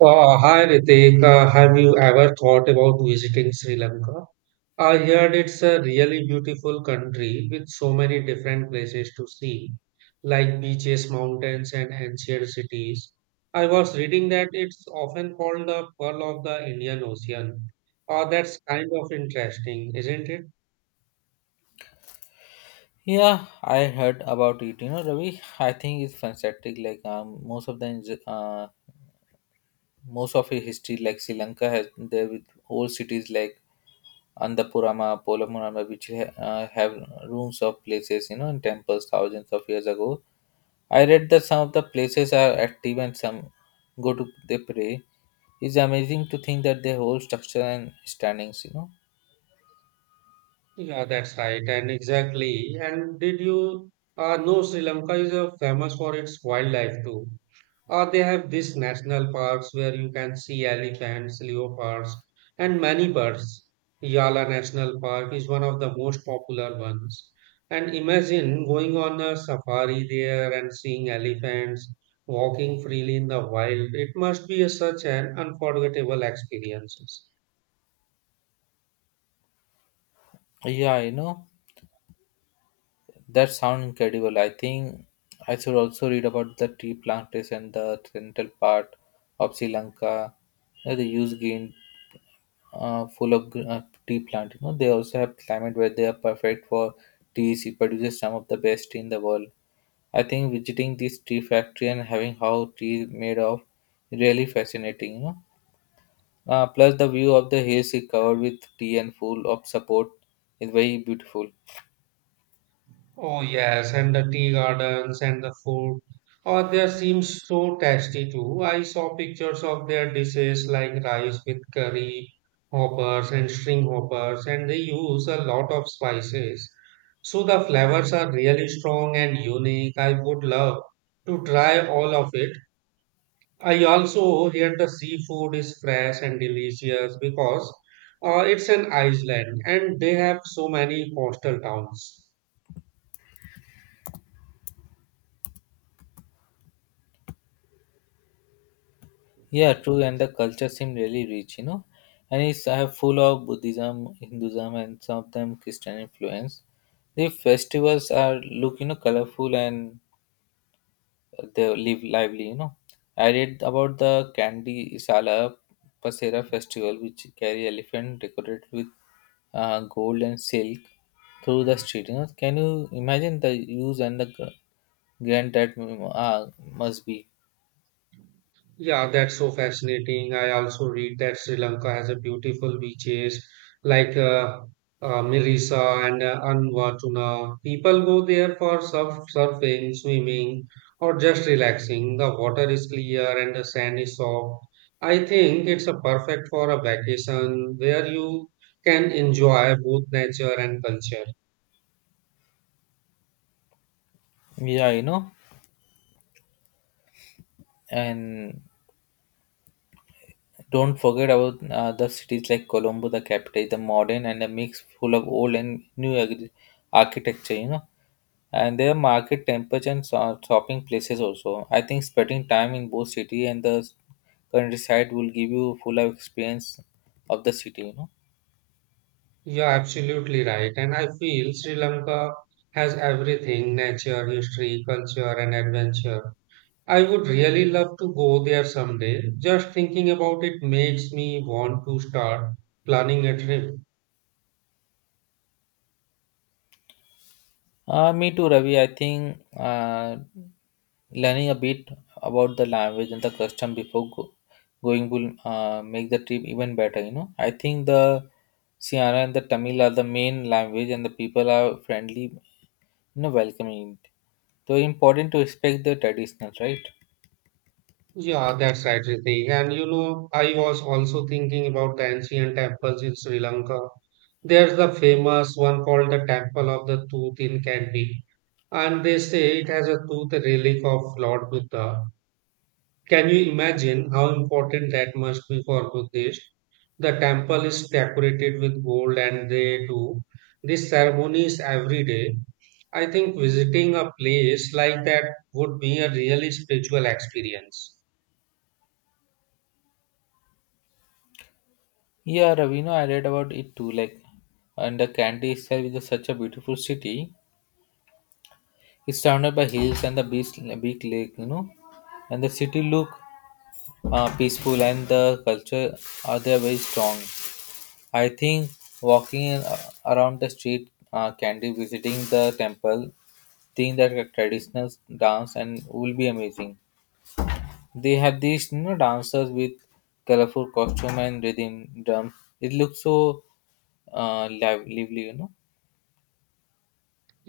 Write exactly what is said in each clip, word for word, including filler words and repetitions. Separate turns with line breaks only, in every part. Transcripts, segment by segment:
Uh, hi Ritik, Uh, have you ever thought about visiting Sri Lanka? I heard it's a really beautiful country with so many different places to see, like beaches, mountains, and ancient cities. I was reading that it's often called the Pearl of the Indian Ocean. Uh, that's kind of interesting, isn't it?
Yeah, I heard about it. You know, Ravi, I think it's fantastic. Like um, most of the ins- uh, most of the history, like Sri Lanka has there with old cities like Andapurama, Polamurama, which ha- uh, have rooms of places, you know, and temples thousands of years ago. I read that some of the places are active and some go to they pray. It's amazing to think that they hold structure and standings. You know,
Yeah, that's right, and exactly. And did you uh, know Sri Lanka is uh, famous for its wildlife too? Or they have these national parks where you can see elephants, leopards, and many birds. Yala National Park is one of the most popular ones. And imagine going on a safari there and seeing elephants walking freely in the wild. It must be a, such an unforgettable experience.
yeah, you know. That sounds incredible. I think I should also read about the tea plantation, the central part of Sri Lanka, uh, the huge green uh, full of gr- uh, tea plant. You know, they also have climate where they are perfect for teas. It produces some of the best tea in the world. I think visiting this tea factory and having how tea is made of really fascinating. You know, uh, plus the view of the hills is covered with tea and full of support is very beautiful.
Oh yes, and the tea gardens and the food. Oh, they seem so tasty too. I saw pictures of their dishes like rice with curry hoppers and string hoppers, and they use a lot of spices. So the flavors are really strong and unique. I would love to try all of it. I also hear the seafood is fresh and delicious because uh, it's an island and they have so many coastal towns.
Yeah, true, and the culture seem really rich, you know, and it's uh, full of Buddhism, Hinduism, and some of them Christian influence. The festivals are look, you know, colorful and they live lively, you know. I read about the Candy Isala Pasera festival, which carry elephant decorated with uh, gold and silk through the street. You know, can you imagine the use and the gr- grand that mm, uh, must be?
Yeah, that's so fascinating. I also read that Sri Lanka has a beautiful beaches like uh, uh, Mirisa and uh, Anwatuna. People go there for surf, surfing, swimming, or just relaxing. The water is clear and the sand is soft. I think it's a perfect for a vacation where you can enjoy both nature and culture.
Yeah, you know, and don't forget about uh, the cities like Colombo, the capital, is a modern and a mix full of old and new agri- architecture, you know. And there are market, temples, and so- shopping places also. I think spending time in both city and the countryside will give you full of experience of the city, you know.
You're absolutely right, and I feel Sri Lanka has everything: nature, history, culture, and adventure. I would really love to go there someday. Just thinking about it makes me want to start planning a trip.
Uh, me too, Ravi. I think uh, learning a bit about the language and the custom before go- going will uh, make the trip even better. You know, I think the Sierra and the Tamil are the main language, and the people are friendly, you know, welcoming. So important to respect the traditional, right?
Yeah, that's right, Ritik. And you know, I was also thinking about the ancient temples in Sri Lanka. There's the famous one called the Temple of the Tooth in Kandy, and they say it has a tooth relic of Lord Buddha. Can you imagine how important that must be for Buddhists? The temple is decorated with gold and they do these ceremonies every day. I think visiting a place like that would be a really spiritual experience.
Yeah, Ravi. You I read about it too. Like, and the Kandy itself is such a beautiful city. It's surrounded by hills and the beach, big lake, you know, and the city look uh, peaceful and the culture are there very strong. I think walking in, uh, around the street, uh, Candy, visiting the temple, seeing that traditional dance and will be amazing. They have these you know dancers with colorful costume and rhythm drums. It looks so uh, live- lively, you know.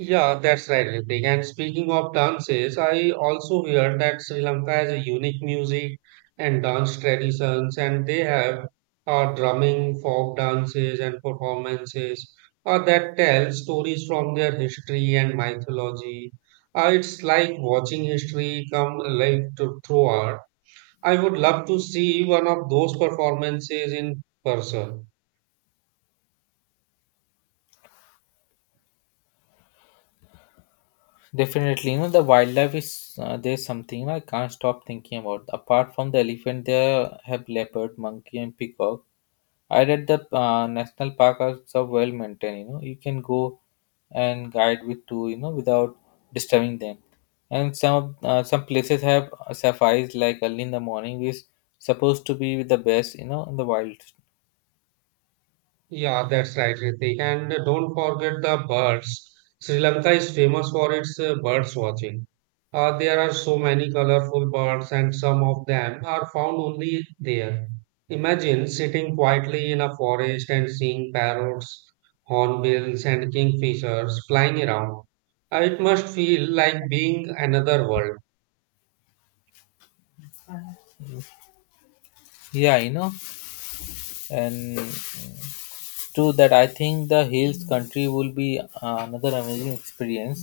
Yeah, that's right, Ritik. And speaking of dances, I also heard that Sri Lanka has a unique music and dance traditions, and they have uh, drumming, folk dances, and performances uh, that tell stories from their history and mythology. Uh, it's like watching history come alive to, through art. I would love to see one of those performances in person.
Definitely, you know the wildlife is uh, there's something you know, I can't stop thinking about. Apart from the elephant, there have leopard, monkey, and peacock. I read the uh, national park are so well maintained. You know you can go and guide with two. You know without disturbing them. And some uh, some places have safaris like early in the morning, which is supposed to be the best. You know in the wild.
Yeah, that's right, Ritik. And don't forget the birds. Sri Lanka is famous for its uh, birds watching. Uh, there are so many colorful birds, and some of them are found only there. Imagine sitting quietly in a forest and seeing parrots, hornbills, and kingfishers flying around. Uh, It must feel like being another world.
Yeah, you know, and to that I think the hills country will be uh, another amazing experience.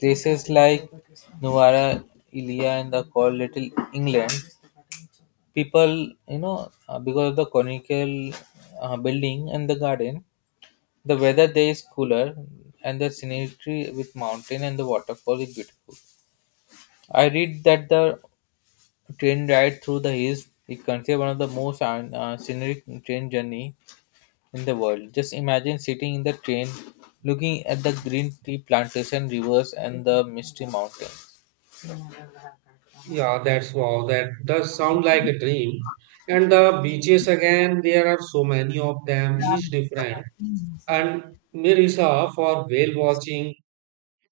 Places like Nuwara Elia and the called Little England, people, you know, uh, because of the conical uh, building and the garden, the weather there is cooler and the scenery with mountain and the waterfall is beautiful. I read that the train ride through the hills is considered one of the most uh, uh, scenic train journey in the world. Just imagine sitting in the train, looking at the green tea plantation, rivers, and the misty mountain.
Yeah, that's wow. That does sound like a dream. And the beaches again, there are so many of them, each different and Mirisa for whale watching,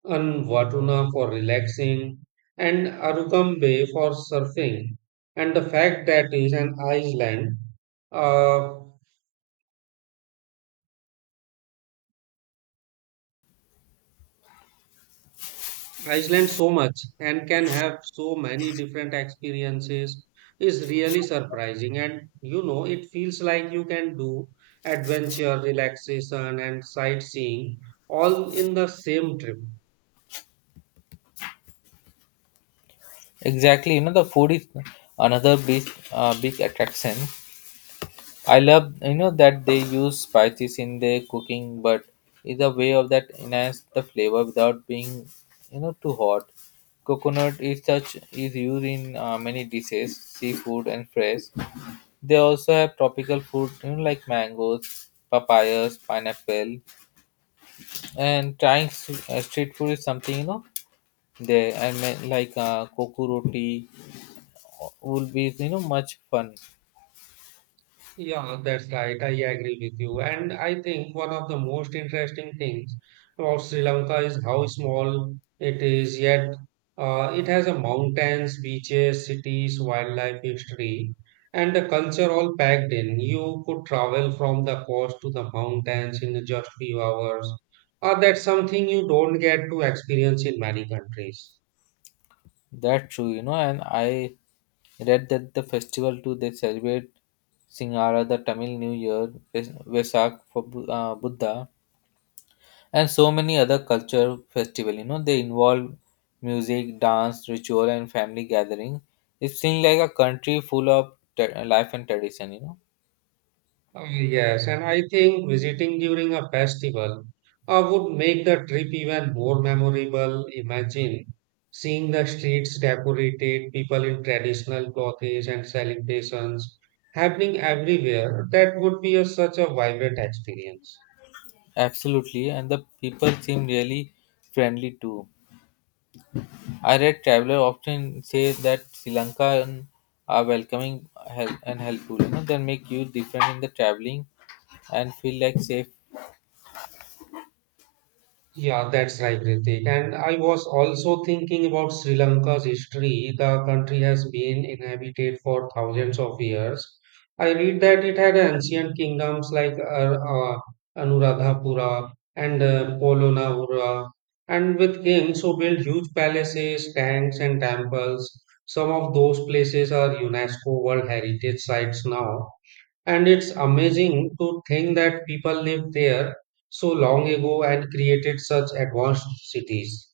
and Watuna for relaxing, and Arukam Bay for surfing. And the fact that is an island, uh, Iceland so much and can have so many different experiences is really surprising. And you know, it feels like you can do adventure, relaxation, and sightseeing all in the same trip.
Exactly, you know the food is another big uh, big attraction. I love you know that they use spices in their cooking, but is a way of that enhance the flavor without being you know too hot. Coconut is such is used in uh, many dishes, seafood and fresh. They also have tropical fruit you know, like mangoes, papayas, pineapple, and trying s- uh, street food is something you know there and ma- like uh, coco roti would be you know much fun.
Yeah, that's right. I agree with you. And I think one of the most interesting things about Sri Lanka is how small it is, yet uh, it has a mountains, beaches, cities, wildlife history, and the culture all packed in. You could travel from the coast to the mountains in just few hours. Uh, that's something you don't get to experience in many countries.
That's true you know and I read that the festival too they celebrate Singara, the Tamil New Year, Ves- vesak for Bu- uh, buddha, and so many other culture festival. You know they involve music, dance, ritual, and family gathering. It seems like a country full of tra- life and tradition you know
Oh, yes, and I think visiting during a festival uh, would make the trip even more memorable. Imagine seeing the streets decorated, people in traditional clothes and celebrations happening everywhere. That would be a, such a vibrant experience.
Absolutely, and the people seem really friendly too. I read travelers often say that Sri Lankan are welcoming, hel- and helpful. You know, they make you different in the traveling and feel like safe.
Yeah, that's right, Ritik. And I was also thinking about Sri Lanka's history. The country has been inhabited for thousands of years. I read that it had ancient kingdoms like Ar- uh, Anuradhapura and uh, Polonahura, and with kings who built huge palaces, tanks, and temples. Some of those places are UNESCO World Heritage Sites now. And it's amazing to think that people lived there so long ago and created such advanced cities.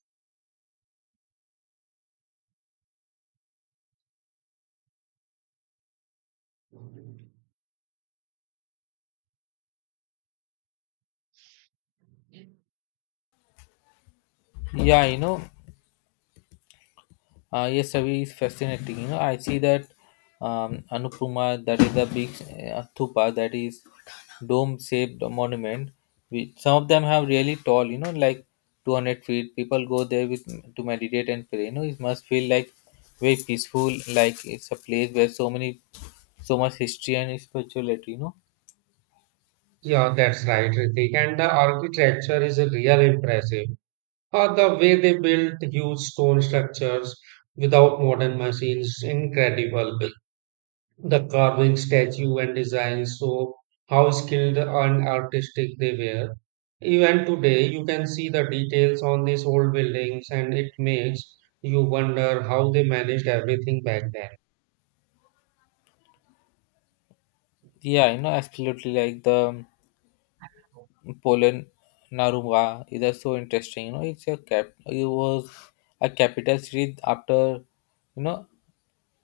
Yeah, you know, Uh, yes, Ravi is fascinating. You know, I see that um, Anupuma, that is the big uh, stupa, that is dome-shaped monument. We, some of them have really tall, you know, like two hundred feet. People go there with to meditate and pray. You know, it must feel like very peaceful, like it's a place where so many, so much history and spirituality. You know,
Yeah, that's right, Ritik. And the architecture is a real impressive. Uh, the way they built huge stone structures without modern machines, incredible. The carving, statue, and design show how skilled and artistic they were. Even today, you can see the details on these old buildings, and it makes you wonder how they managed everything back then.
yeah, you know, absolutely, like the um, Poland Narumba is also interesting. You know, it's a cap. It was a capital city after you know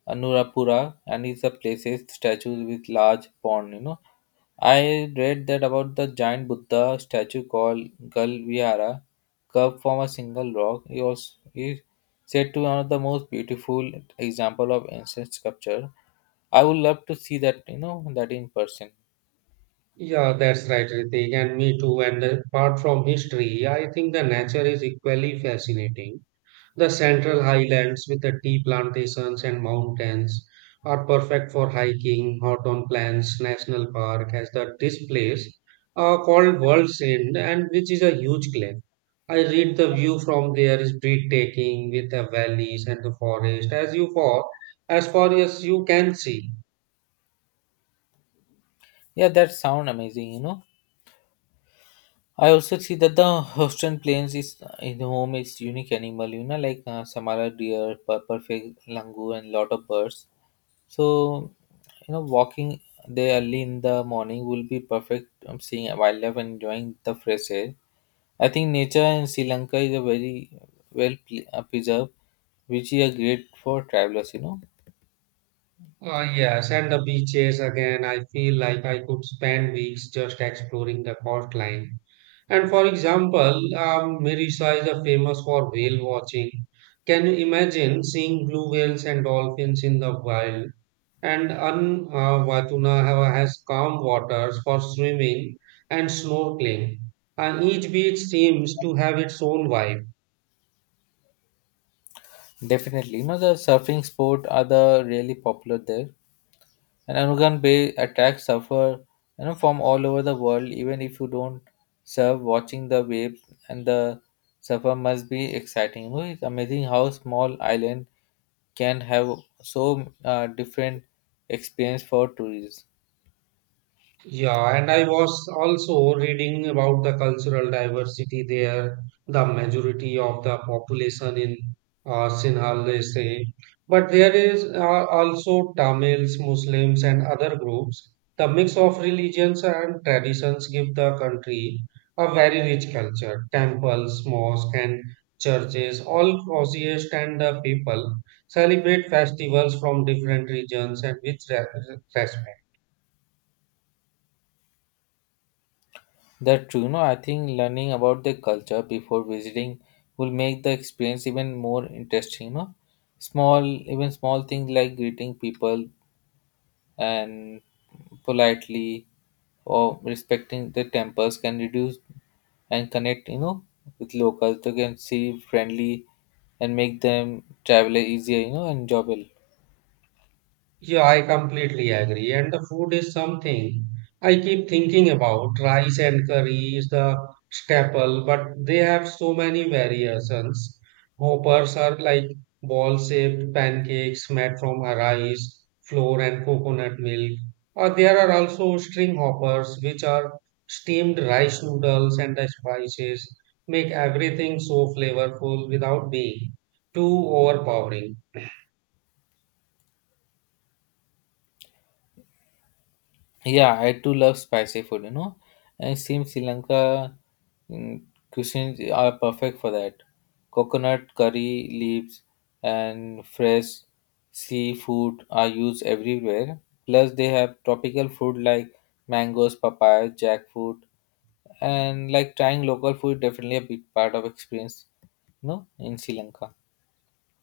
Anuradhapura, and it's a places statues with large pond. You know, I read that about the giant Buddha statue called Gal Vihara, carved from a single rock. It was is said to be one of the most beautiful example of ancient sculpture. I would love to see that. You know, that in person.
Yeah, that's right, Ritik, and me too. And apart from history, I think the nature is equally fascinating. The central highlands with the tea plantations and mountains are perfect for hiking. Hawthorne Plains National Park has the this place uh, called World's End and which is a huge glen. I read the view from there is breathtaking with the valleys and the forest as you far as far as you can see.
Yeah, that sound amazing. You know I also see that the Australian plains is in home is unique animal, you know, like uh, Samara deer, per- perfect langur, and lot of birds. So, you know, walking there early in the morning will be perfect. um, seeing wildlife and enjoying the fresh air. I think nature in Sri Lanka is a very well ple- uh, preserved, which is a great for travelers. You know,
Uh, yes, and the beaches again. I feel like I could spend weeks just exploring the coastline. And for example, um, Marissa is a famous for whale watching. Can you imagine seeing blue whales and dolphins in the wild? And An uh, Watuna have- has calm waters for swimming and snorkeling. And each beach seems to have its own vibe.
Definitely. You know, the surfing sport are the really popular there. And Anugan Bay attacks suffer you know from all over the world. Even if you don't surf, watching the waves and the surfer must be exciting. You know, it's amazing how small island can have so uh, different experience for tourists.
Yeah, and I was also reading about the cultural diversity there. The majority of the population in uh, Sinhala, they say. But there is uh, also Tamils, Muslims, and other groups. The mix of religions and traditions give the country a very rich culture. Temples, mosques, and churches all coexist, and the people celebrate festivals from different regions and with re- respect.
That's true, no. I think learning about the culture before visiting will make the experience even more interesting. No, small even small things like greeting people and politely or respecting the temples can reduce and connect you know with locals. They can see friendly and make them travel easier, you know enjoyable.
Yeah, I completely agree. And the food is something I keep thinking about. Rice and curry is the staple, but they have so many variations. Hoppers are like ball-shaped pancakes made from a rice, flour, and coconut milk. Or there are also string hoppers, which are steamed rice noodles, and the spices make everything so flavorful without being too overpowering.
Yeah, I too love spicy food, you know. And it seems Sri Lanka mm, cuisines are perfect for that. Coconut curry leaves and fresh seafood are used everywhere. Plus, they have tropical fruit like mangoes, papaya, jackfruit, and like trying local food definitely a big part of experience, you know, in Sri Lanka.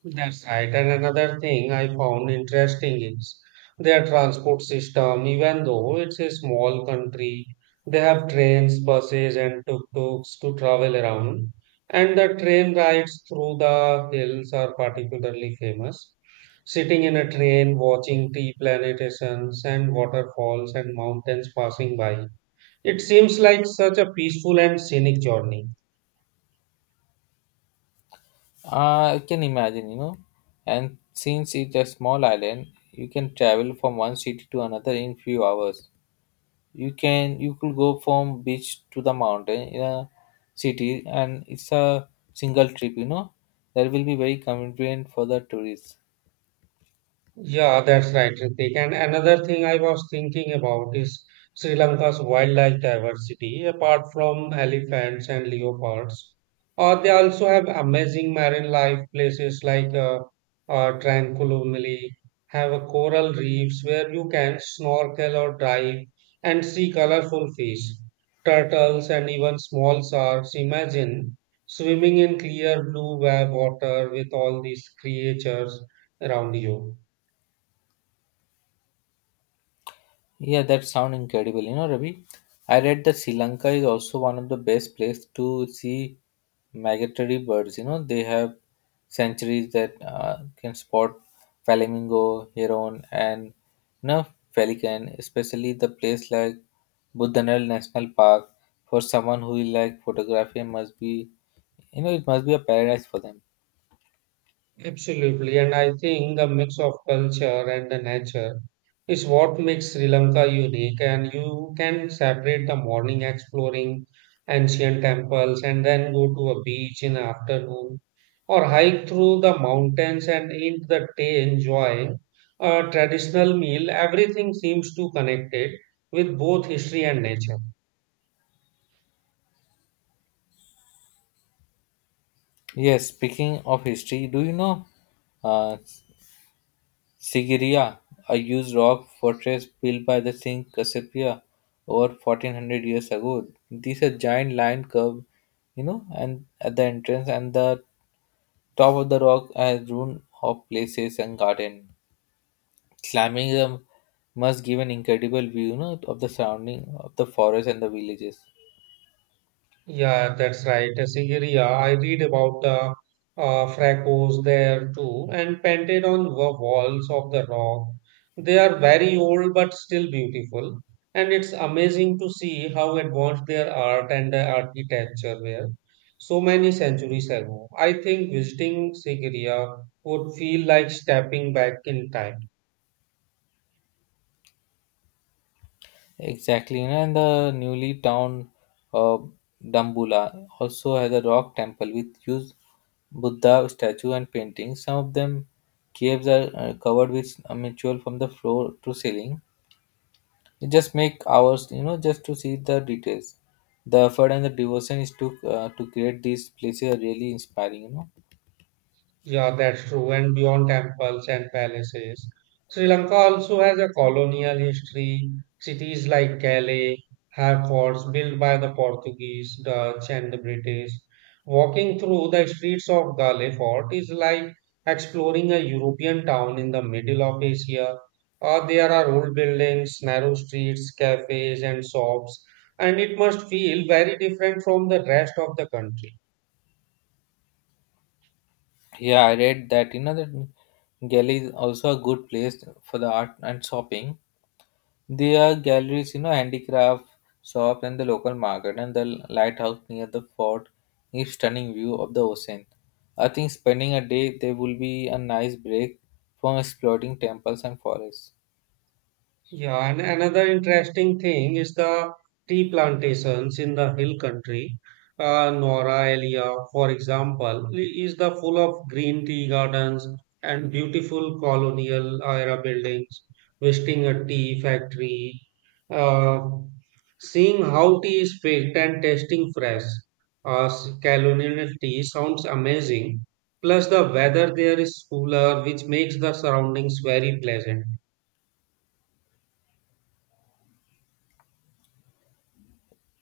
That's right. And another thing I found interesting is their transport system. Even though it's a small country, they have trains, buses, and tuk-tuks to travel around. And the train rides through the hills are particularly famous. Sitting in a train, watching tea plantations and waterfalls and mountains passing by. It seems like such a peaceful and scenic journey.
Uh, I can imagine, you know. And since it's a small island, you can travel from one city to another in few hours. You can you could go from beach to the mountain in a city, and it's a single trip. You know that will be very convenient for the tourists.
Yeah, that's right, Ritik. And another thing I was thinking about is Sri Lanka's wildlife diversity. Apart from elephants and leopards, uh, they also have amazing marine life places like uh, uh, Tranquilumili, have a coral reefs where you can snorkel or dive and see colorful fish, turtles, and even small sharks. Imagine swimming in clear blue wa- water with all these creatures around you.
Yeah, that sound incredible. You know, Ravi, I read that Sri Lanka is also one of the best place to see migratory birds. You know, they have sanctuaries that uh, can spot flamingo, heron, and you know, pelican. Especially the place like Budhanal National Park for someone who is like photography must be, you know, it must be a paradise for them.
Absolutely. And I think the mix of culture and the nature is what makes Sri Lanka unique. And you can separate the morning exploring ancient temples and then go to a beach in the afternoon or hike through the mountains and in the day enjoy a traditional meal. Everything seems to connected with both history and nature.
Yes, speaking of history, do you know? Uh, Sigiriya, a huge rock fortress built by the King Kasapia over fourteen hundred years ago. These are giant lion curve, you know, and at the entrance and the top of the rock has ruin of places and garden. Climbing them must give an incredible view, you know, of the surrounding of the forest and the villages.
Yeah, that's right. Sigiriya, I read about the uh, fracos there too, and painted on the walls of the rock. They are very old but still beautiful, and it's amazing to see how advanced their art and uh, architecture were so many centuries ago. I think visiting Sigiriya would feel like stepping back in time.
Exactly, you know, and the newly town uh, Dambula also has a rock temple with huge Buddha statue and paintings. Some of them caves are uh, covered with a ritual from the floor to ceiling. You just make hours, you know, just to see the details. The effort and the devotion is to uh, to create these places are really inspiring. You know,
Yeah, that's true. And beyond temples and palaces, Sri Lanka also has a colonial history. Cities like Calais have forts built by the Portuguese, Dutch, and the British. Walking through the streets of Gale Fort is like exploring a European town in the middle of Asia. Uh, there are old buildings, narrow streets, cafes, and shops, and it must feel very different from the rest of the country.
Yeah, I read that you know that Delhi is also a good place for the art and shopping. There are galleries, you know, handicraft shops, and the local market, and the lighthouse near the fort gives stunning view of the ocean. I think spending a day there will be a nice break from exploring temples and forests.
Yeah, and another interesting thing is the tea plantations in the hill country. Uh, Nora area, for example, i- is the full of green tea gardens and beautiful colonial era buildings. Visiting a tea factory, uh, seeing how tea is picked and tasting fresh, uh, s- colonial tea sounds amazing. Plus, the weather there is cooler, which makes the surroundings very pleasant.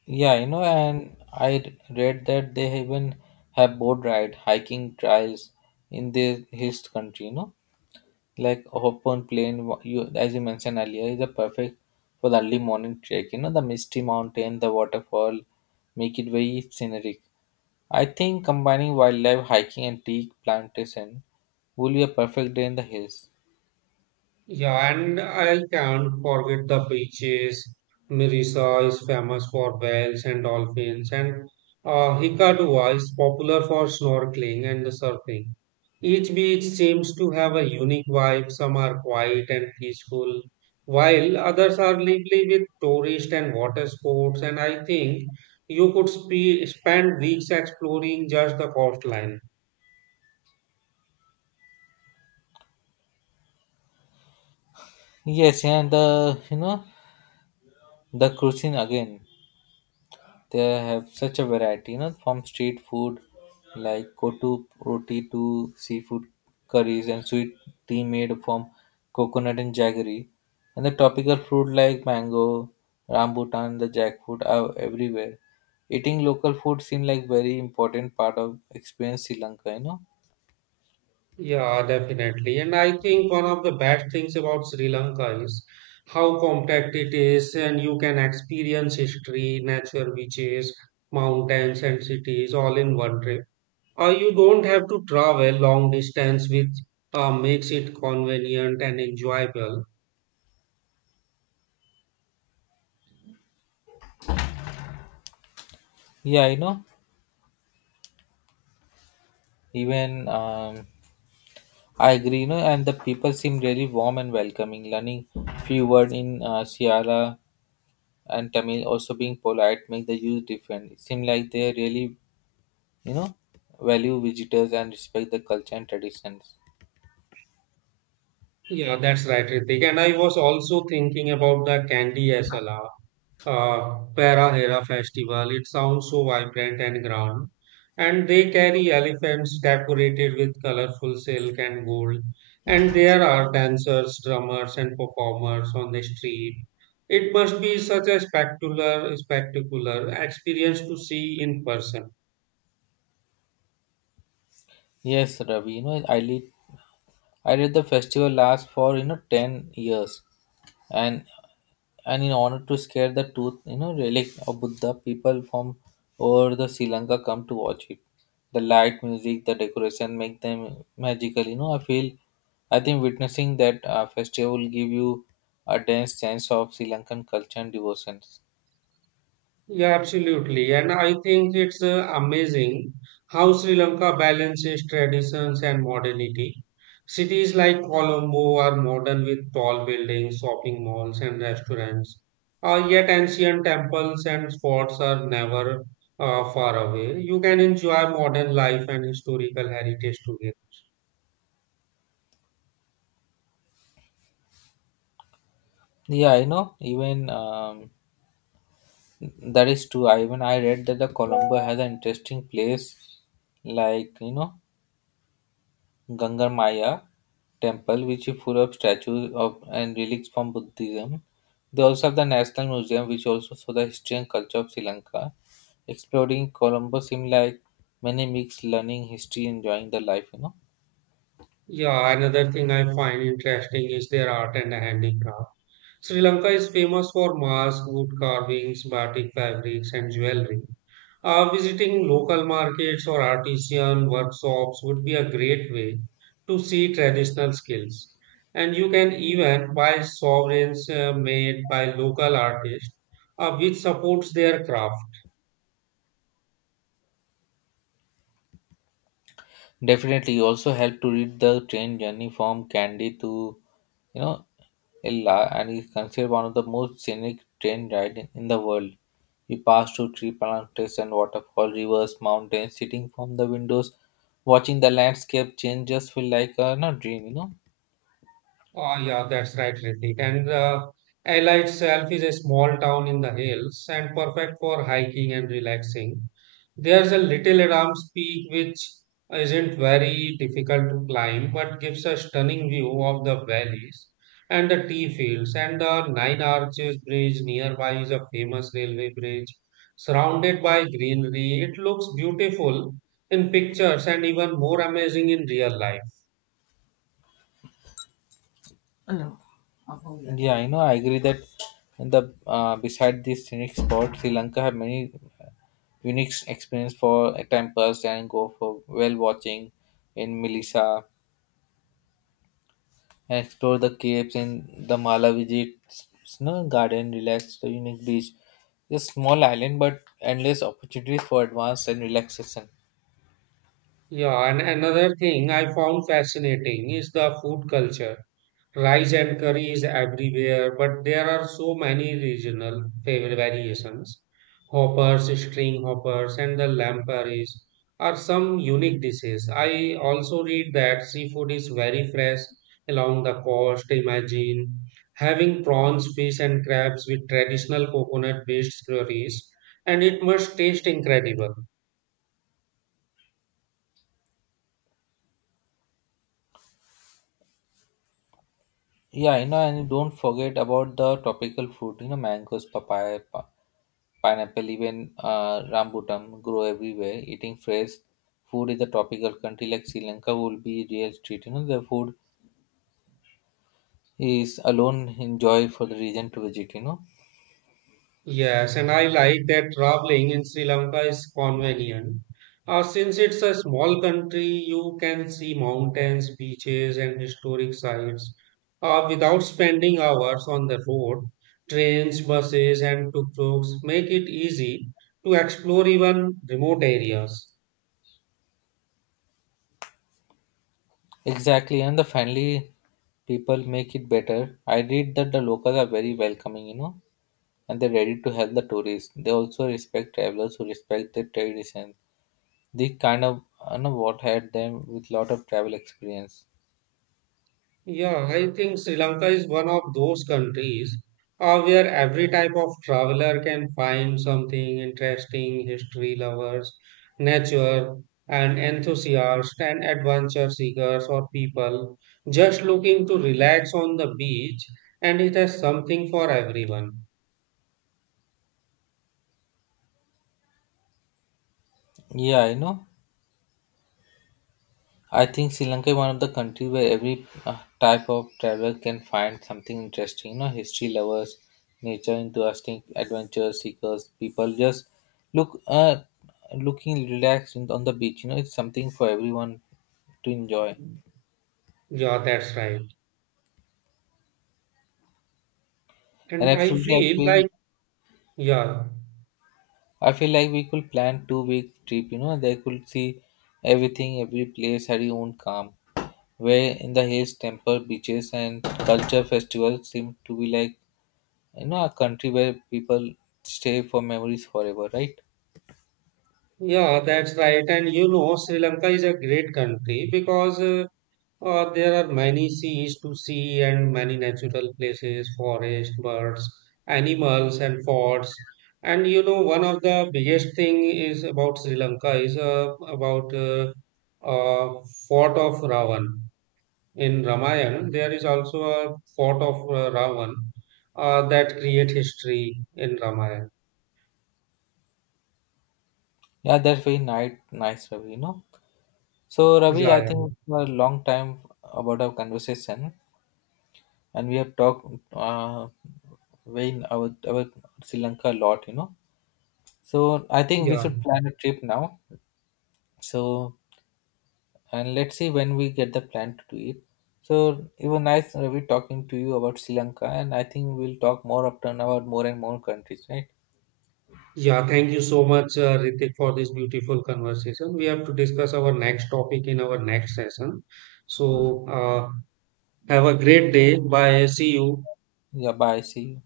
Yeah, you know, and I read that they even have boat ride, hiking trails in the his country, you know. Like open plain, wa- you as you mentioned earlier, is a perfect for the early morning trek. You know the misty mountain, the waterfall, make it very scenic. I think combining wildlife hiking and tea plantation will be a perfect day in the hills.
Yeah, and I can't forget the beaches. Mirissa is famous for whales and dolphins, and uh, Hikkaduwa is popular for snorkeling and surfing. Each beach seems to have a unique vibe. Some are quiet and peaceful, while others are lively with tourist and water sports. And I think you could spe spend weeks exploring just the coastline.
Yes, and the you know the cruising again. They have such a variety, you know, from street food like kotu roti to seafood curries and sweet tea made from coconut and jaggery. And the tropical fruit like mango, rambutan, the jackfruit are everywhere. Eating local food seems like very important part of experience Sri Lanka, you know.
Yeah, definitely. And I think one of the best things about Sri Lanka is how compact it is, and you can experience history, natural beaches, mountains, and cities all in one trip. Or you don't have to travel long distance, which uh, makes it convenient and enjoyable.
Yeah, you know, even um, I agree, you know, and the people seem really warm and welcoming. Learning few words in uh, Sierra and Tamil also being polite make the use different. It seems like they really, you know, value visitors and respect the culture and traditions.
Yeah, that's right, Ritik. And I was also thinking about the Candy Asala uh, Para Hera festival. It sounds so vibrant and grand. And they carry elephants decorated with colorful silk and gold. And there are dancers, drummers, and performers on the street. It must be such a spectacular, spectacular experience to see in person.
Yes, Ravi, you know, I did I did the festival last for you know ten years, and and in order to scare the tooth you know relic of Buddha, people from over the Sri Lanka come to watch it. The light, music, the decoration make them magical. You know, I feel I think witnessing that uh, festival will give you a dense sense of Sri Lankan culture and devotions.
Yeah, absolutely. And I think it's uh, amazing how Sri Lanka balances traditions and modernity. Cities like Colombo are modern with tall buildings, shopping malls, and restaurants. Uh, yet ancient temples and forts are never uh, far away. You can enjoy modern life and historical heritage together.
Yeah, I know. Even um, that is true. I even I read that the Colombo has an interesting place, like you know. Gangar Maya temple, which is full of statues of and relics from Buddhism. They also have the National Museum, which also show the history and culture of Sri Lanka. Exploring Colombo seemed like many mixed learning, history, enjoying the life, you know.
Yeah, another thing I find interesting is their art and handicraft. Sri Lanka is famous for masks, wood carvings, batik fabrics, and jewelry. Uh, visiting local markets or artisan workshops would be a great way to see traditional skills. And you can even buy sovereigns uh, made by local artists, uh, which supports their craft.
Definitely, you also help to read the train journey from Kandy to you know Ella, and is considered one of the most scenic train ride in, in the world. You pass through tree plantations and waterfall, rivers, mountains. Sitting from the windows, watching the landscape change, just feel like a not dream, you know.
Oh, yeah, that's right, Ritik. And uh, Ella itself is a small town in the hills and perfect for hiking and relaxing. There's a little Adams Peak which isn't very difficult to climb but gives a stunning view of the valleys and the tea fields. And the Nine Arches Bridge nearby is a famous railway bridge surrounded by greenery. It looks beautiful in pictures and even more amazing in real life.
Yeah, you know, I agree that in the uh, beside this scenic spot, Sri Lanka have many unique experience for temples and go for whale watching in Melissa. And explore the caves in the Mala visits no garden, relax the unique beach. A small island, but endless opportunities for advance and relaxation.
Yeah, and another thing I found fascinating is the food culture. Rice and curry is everywhere, but there are so many regional favorite variations. Hoppers, string hoppers, and the lamb are some unique dishes. I also read that seafood is very fresh along the coast. Imagine having prawns, fish, and crabs with traditional coconut-based curries, and it must taste incredible.
Yeah, you know, and don't forget about the tropical fruit. You know, mangoes, papaya, pa- pineapple, even uh, rambutan grow everywhere. Eating fresh food in the tropical country like Sri Lanka will be real treat. You know, the food is alone enjoy for the region to visit, you know.
Yes, and I like that traveling in Sri Lanka is convenient. Uh, since it's a small country, you can see mountains, beaches, and historic sites uh, without spending hours on the road. Trains, buses, and tuk-tuks make it easy to explore even remote areas.
Exactly, and the friendly people make it better. I read that the locals are very welcoming, you know, and they're ready to help the tourists. They also respect travelers who respect their tradition. They kind of, you know, what had them with lot of travel experience.
Yeah, I think Sri Lanka is one of those countries uh, where every type of traveler can find something interesting, history lovers, nature, and enthusiasts, and adventure seekers or people just looking to relax on the beach, and it has something for everyone.
Yeah, you know, I think Sri Lanka is one of the countries where every uh, type of traveler can find something interesting. You know, history lovers, nature enthusiasts, adventure seekers, people just look uh, looking relaxed in, on the beach. You know, it's something for everyone to enjoy.
Yeah, that's right.
And
And I
absolutely, I
feel
feel
like, yeah,
I feel like we could plan two week trip. You know, they could see everything, every place had its own calm. Where in the hills, temple, beaches, and culture festivals seem to be like, you know, a country where people stay for memories forever, right?
yeah, that's right. And you know, Sri Lanka is a great country because uh, Uh, there are many seas to see and many natural places, forests, birds, animals, and forts. And you know, one of the biggest thing is about Sri Lanka is uh, about uh, uh, fort of Ravan. In Ramayana, there is also a fort of uh, Ravan uh, that create history in Ramayana.
Yeah, that's very nice nice, Ravi, you know. So Ravi, I
Yeah, yeah,
think for a long time about our conversation, and we have talked, uh very about, about Sri Lanka a lot, you know. So I think we
yeah.
should plan a trip now. So and let's see when we get the plan to do it. So it was nice, Ravi, talking to you about Sri Lanka, and I think we'll talk more often about more and more countries, right?
Yeah, thank you so much, uh, Ritik, for this beautiful conversation. We have to discuss our next topic in our next session. So, uh, have a great day. Bye. See you.
Yeah, bye. See you.